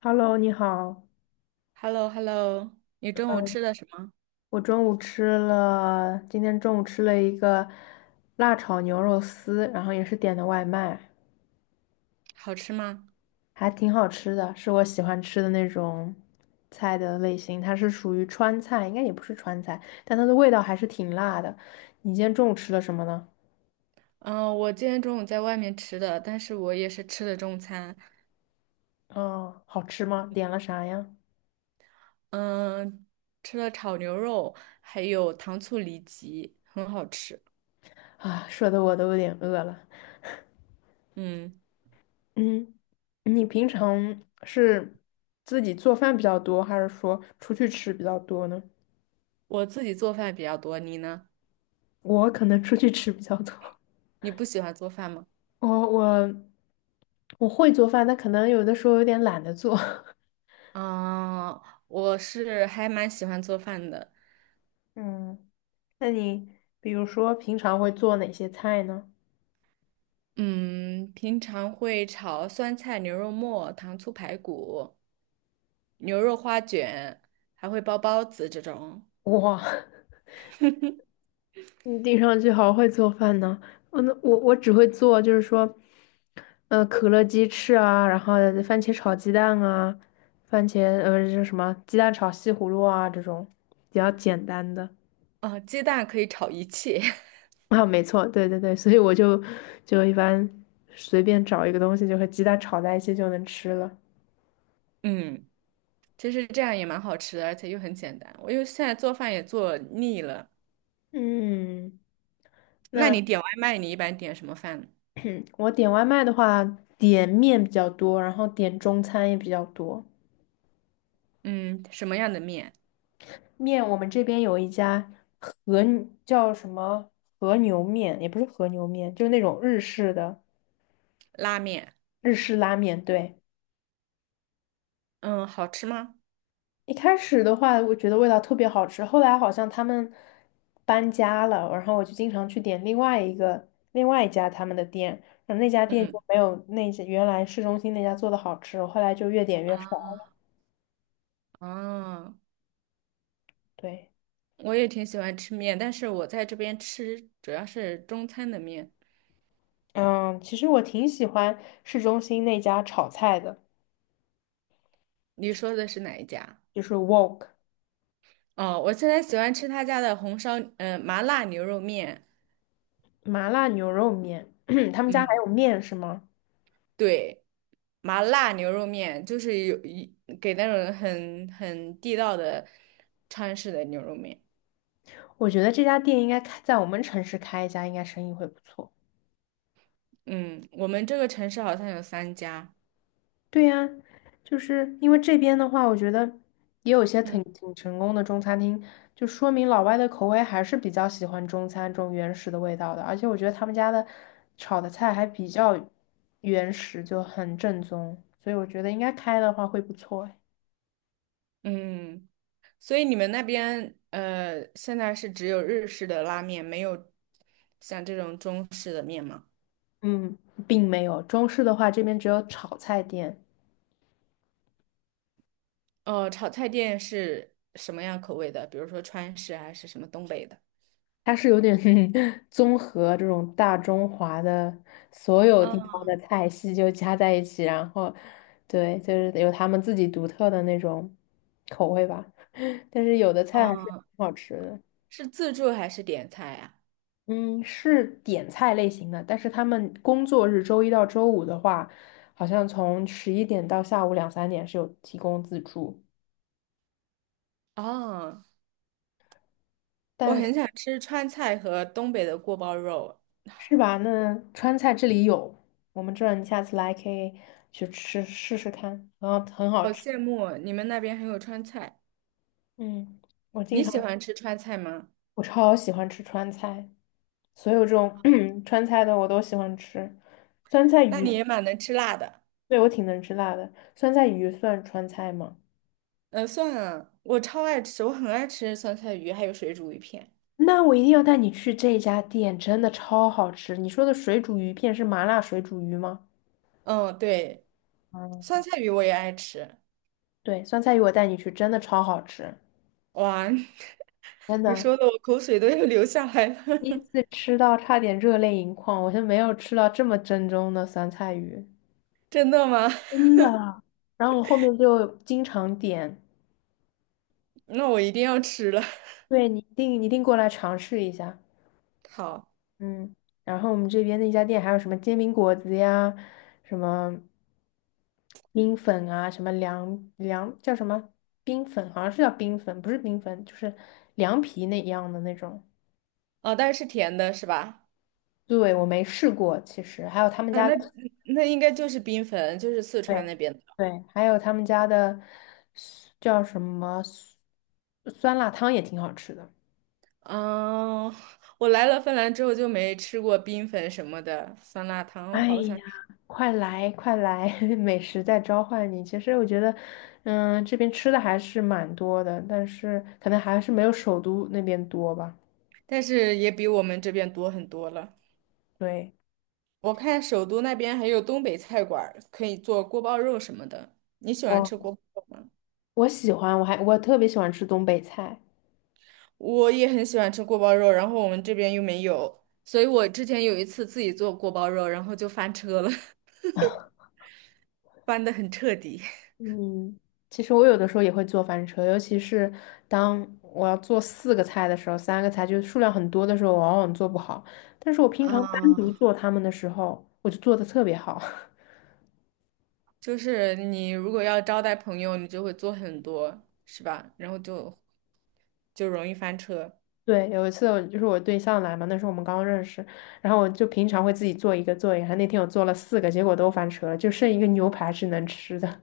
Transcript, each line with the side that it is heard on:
left: Hello，你好。
right: Hello hello。 你中午吃的什么？
left: 我中午吃了，今天中午吃了一个辣炒牛肉丝，然后也是点的外卖，
right: 好吃吗？
left: 还挺好吃的，是我喜欢吃的那种菜的类型。它是属于川菜，应该也不是川菜，但它的味道还是挺辣的。你今天中午吃了什么呢？
right: 嗯、我今天中午在外面吃的，但是我也是吃的中餐。
left: 哦，好吃吗？点了啥呀？
right: 嗯、吃了炒牛肉，还有糖醋里脊，很好吃。
left: 啊，说的我都有点饿了。
right: 嗯，
left: 嗯，你平常是自己做饭比较多，还是说出去吃比较多呢？
right: 我自己做饭比较多，你呢？
left: 我可能出去吃比较多，
right: 你不喜欢做饭吗？
left: 我我我会做饭，但可能有的时候有点懒得做。
right: 啊、我是还蛮喜欢做饭的。
left: 嗯，那你比如说平常会做哪些菜呢？
right: 嗯，平常会炒酸菜牛肉末、糖醋排骨、牛肉花卷，还会包包子这种。
left: 哇，你听上去好会做饭呢。嗯，那我只会做就是说，可乐鸡翅啊，然后番茄炒鸡蛋啊，番茄就是什么鸡蛋炒西葫芦啊这种比较简单的。
right: 哦，鸡蛋可以炒一切。
left: 啊，没错，对对对，所以我就一般随便找一个东西，就和鸡蛋炒在一起就能吃了。
right: 嗯，其实这样也蛮好吃的，而且又很简单。我又现在做饭也做腻了。
left: 嗯，
right: 那
left: 那
right: 你点外卖，你一般点什么饭呢？
left: 我点外卖的话，点面比较多，然后点中餐也比较多。
right: 嗯，什么样的面？
left: 面我们这边有一家和叫什么和牛面，也不是和牛面，就是那种日式的
right: 拉面。
left: 日式拉面，对。
right: 嗯，好吃吗？
left: 一开始的话，我觉得味道特别好吃，后来好像他们搬家了，然后我就经常去点另外一家他们的店，然后那家店就
right: 嗯，
left: 没有那家原来市中心那家做的好吃，我后来就越点越少
right: 啊，
left: 了。对，
right: 我也挺喜欢吃面，但是我在这边吃主要是中餐的面。
left: 嗯，其实我挺喜欢市中心那家炒菜的，
right: 你说的是哪一家？
left: 就是 Wok
right: 哦，我现在喜欢吃他家的红烧，麻辣牛肉面。
left: 麻辣牛肉面，他们家还
right: 嗯。
left: 有面是吗？
right: 对，麻辣牛肉面就是有一给那种很地道的川式的牛肉面。
left: 我觉得这家店应该开在我们城市开一家，应该生意会不错。
right: 嗯，我们这个城市好像有三家。
left: 对呀，就是因为这边的话，我觉得也有些挺
right: 嗯。
left: 挺成功的中餐厅，就说明老外的口味还是比较喜欢中餐这种原始的味道的，而且我觉得他们家的炒的菜还比较原始，就很正宗，所以我觉得应该开的话会不错诶。
right: 嗯，所以你们那边现在是只有日式的拉面，没有像这种中式的面吗？
left: 嗯，并没有，中式的话这边只有炒菜店。
right: 哦，炒菜店是什么样口味的？比如说川式还是什么东北的？
left: 它是有点 综合这种大中华的所有
right: 嗯。
left: 地方的菜系就加在一起，然后对，就是有他们自己独特的那种口味吧。但是有的菜还是挺
right: 嗯，
left: 好吃的，
right: 是自助还是点菜呀？
left: 嗯，是点菜类型的，但是他们工作日周一到周五的话，好像从十一点到下午两三点是有提供自助，
right: 哦，我
left: 但是
right: 很想吃川菜和东北的锅包肉，
left: 是吧？那川菜这里有，我们这儿你下次来可以去吃试试看，然后很好
right: 好
left: 吃。
right: 羡慕你们那边还有川菜。
left: 嗯，我经
right: 你
left: 常
right: 喜欢吃川菜吗？
left: 我超喜欢吃川菜，所有这种 川菜的我都喜欢吃。酸菜
right: 那
left: 鱼，
right: 你也蛮能吃辣的。
left: 对，我挺能吃辣的。酸菜鱼算川菜吗？
right: 算了，我超爱吃，我很爱吃酸菜鱼，还有水煮鱼片。
left: 那我一定要带你去这家店，真的超好吃。你说的水煮鱼片是麻辣水煮鱼吗？
right: 嗯，对，酸
left: 嗯，
right: 菜鱼我也爱吃。
left: 对，酸菜鱼我带你去，真的超好吃，
right: 哇，
left: 真
right: 你
left: 的。
right: 说的我口水都要流下来了。
left: 第一次吃到差点热泪盈眶，我是没有吃到这么正宗的酸菜鱼。
right: 真的吗？
left: 真的啊然后我后面就经常点，
right: 那我一定要吃了。
left: 对，你一定一定过来尝试一下，
right: 好，
left: 嗯。然后我们这边那家店还有什么煎饼果子呀，什么冰粉啊，什么凉凉叫什么冰粉，好像是叫冰粉，不是冰粉，就是凉皮那一样的那种。
right: 哦，但是是甜的是吧？
left: 对，我没试过，其实还有他们
right: 啊，
left: 家
right: 那
left: 的，
right: 那应该就是冰粉，就是四川
left: 对
right: 那边。
left: 对，还有他们家的叫什么酸酸辣汤也挺好吃的。
right: 嗯，我来了芬兰之后就没吃过冰粉什么的，酸辣汤
left: 哎
right: 好像，
left: 呀，快来快来，美食在召唤你。其实我觉得，嗯，这边吃的还是蛮多的，但是可能还是没有首都那边多吧。
right: 但是也比我们这边多很多了。
left: 对，
right: 我看首都那边还有东北菜馆儿可以做锅包肉什么的。你喜欢吃
left: 我
right: 锅包肉吗？
left: 我喜欢，我还特别喜欢吃东北菜。
right: 我也很喜欢吃锅包肉，然后我们这边又没有，所以我之前有一次自己做锅包肉，然后就翻车了。翻得很彻底。
left: 嗯，其实我有的时候也会做翻车，尤其是当我要做四个菜的时候，三个菜就是数量很多的时候，我往往做不好。但是我平常单独
right: 嗯，
left: 做它们的时候，我就做的特别好。
right: 就是你如果要招待朋友，你就会做很多，是吧？然后就容易翻车。
left: 对，有一次我就是我对象来嘛，那时候我们刚认识，然后我就平常会自己做一个，那天我做了四个，结果都翻车了，就剩一个牛排是能吃的。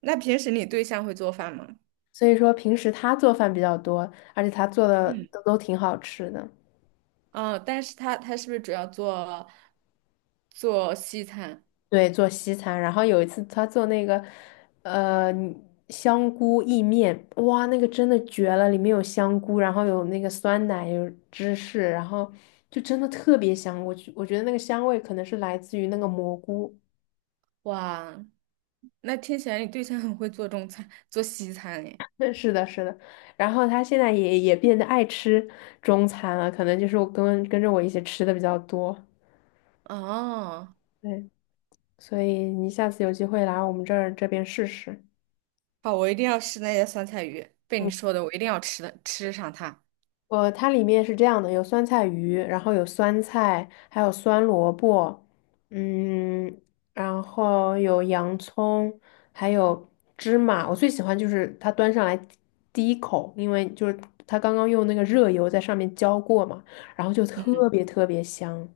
right: 那平时你对象会做饭吗？
left: 所以说平时他做饭比较多，而且他做的
right: 嗯。
left: 都挺好吃的。
right: 嗯，但是他是不是主要做西餐？
left: 对，做西餐，然后有一次他做那个，呃，香菇意面，哇，那个真的绝了，里面有香菇，然后有那个酸奶，有芝士，然后就真的特别香。我觉得那个香味可能是来自于那个蘑菇。
right: 哇，那听起来你对象很会做中餐，做西餐诶。
left: 对，是的，是的。然后他现在也变得爱吃中餐了，可能就是我跟着我一起吃的比较多。
right: 哦，
left: 对，所以你下次有机会来我们这边试试。
right: 好，我一定要吃那些酸菜鱼，被你
left: 嗯，
right: 说的，我一定要吃的，吃上它。
left: 呃，它里面是这样的，有酸菜鱼，然后有酸菜，还有酸萝卜，嗯，然后有洋葱，还有芝麻。我最喜欢就是它端上来第一口，因为就是它刚刚用那个热油在上面浇过嘛，然后就特
right: 嗯，
left: 别特别香。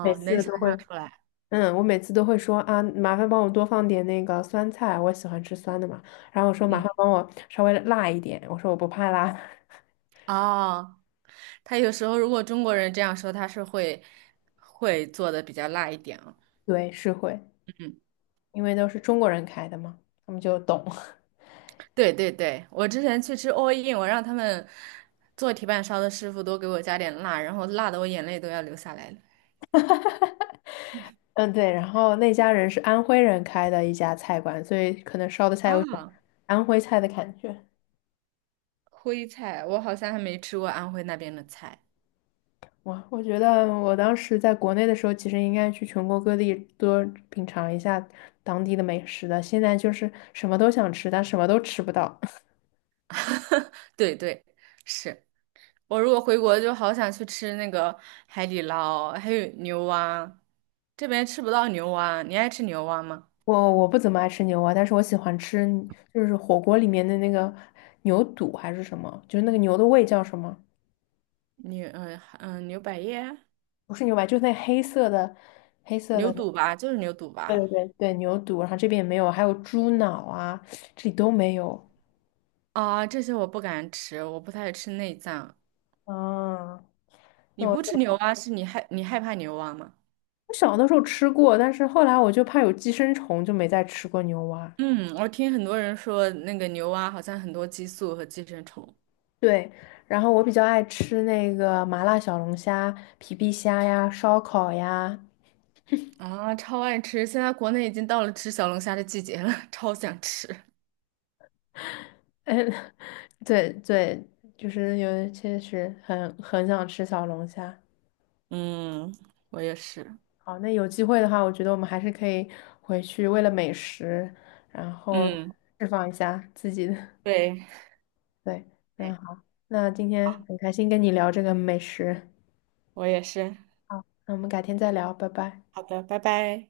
left: 每
right: 能
left: 次
right: 想
left: 都
right: 象
left: 会，
right: 出来。
left: 嗯，我每次都会说啊，麻烦帮我多放点那个酸菜，我喜欢吃酸的嘛。然后我说麻
right: 嗯。
left: 烦帮我稍微辣一点，我说我不怕辣。
right: 哦，他有时候如果中国人这样说，他是会做的比较辣一点啊。
left: 对，是会，
right: 嗯，
left: 因为都是中国人开的嘛，他们就懂。
right: 对对对，我之前去吃 all in，我让他们做铁板烧的师傅多给我加点辣，然后辣的我眼泪都要流下来了。
left: 嗯，对。然后那家人是安徽人开的一家菜馆，所以可能烧的菜有种
right: 啊，
left: 安徽菜的感觉。
right: 徽菜，我好像还没吃过安徽那边的菜。
left: 哇，我觉得我当时在国内的时候，其实应该去全国各地多品尝一下当地的美食的。现在就是什么都想吃，但什么都吃不到。
right: 对对，是我如果回国就好想去吃那个海底捞，还有牛蛙，这边吃不到牛蛙，你爱吃牛蛙吗？
left: 我不怎么爱吃牛蛙，但是我喜欢吃，就是火锅里面的那个牛肚还是什么，就是那个牛的胃叫什么？
right: 牛嗯嗯牛百叶、
left: 不是牛排，就是那黑色的，黑色
right: 牛
left: 的。
right: 肚吧，就是牛肚
left: 对
right: 吧。
left: 对对对，牛肚，然后这边也没有，还有猪脑啊，这里都没有。
right: 啊，这些我不敢吃，我不太吃内脏。
left: 啊。
right: 你
left: 那我
right: 不吃
left: 就
right: 牛蛙，是你害怕牛蛙吗？
left: 我小的时候吃过，但是后来我就怕有寄生虫，就没再吃过牛蛙。
right: 嗯，我听很多人说那个牛蛙好像很多激素和寄生虫。
left: 对，然后我比较爱吃那个麻辣小龙虾、皮皮虾呀、烧烤呀，
right: 啊，超爱吃。现在国内已经到了吃小龙虾的季节了，超想吃。
left: 嗯，对对，就是有确实很想吃小龙虾。
right: 嗯，我也是。
left: 好，那有机会的话，我觉得我们还是可以回去为了美食，然后
right: 嗯，
left: 释放一下自己的。
right: 对，
left: 对，那
right: 对，
left: 好，那今天
right: 好，
left: 很开心跟你聊这个美食。
right: 我也是。
left: 好，那我们改天再聊，拜拜。
right: 好的，拜拜。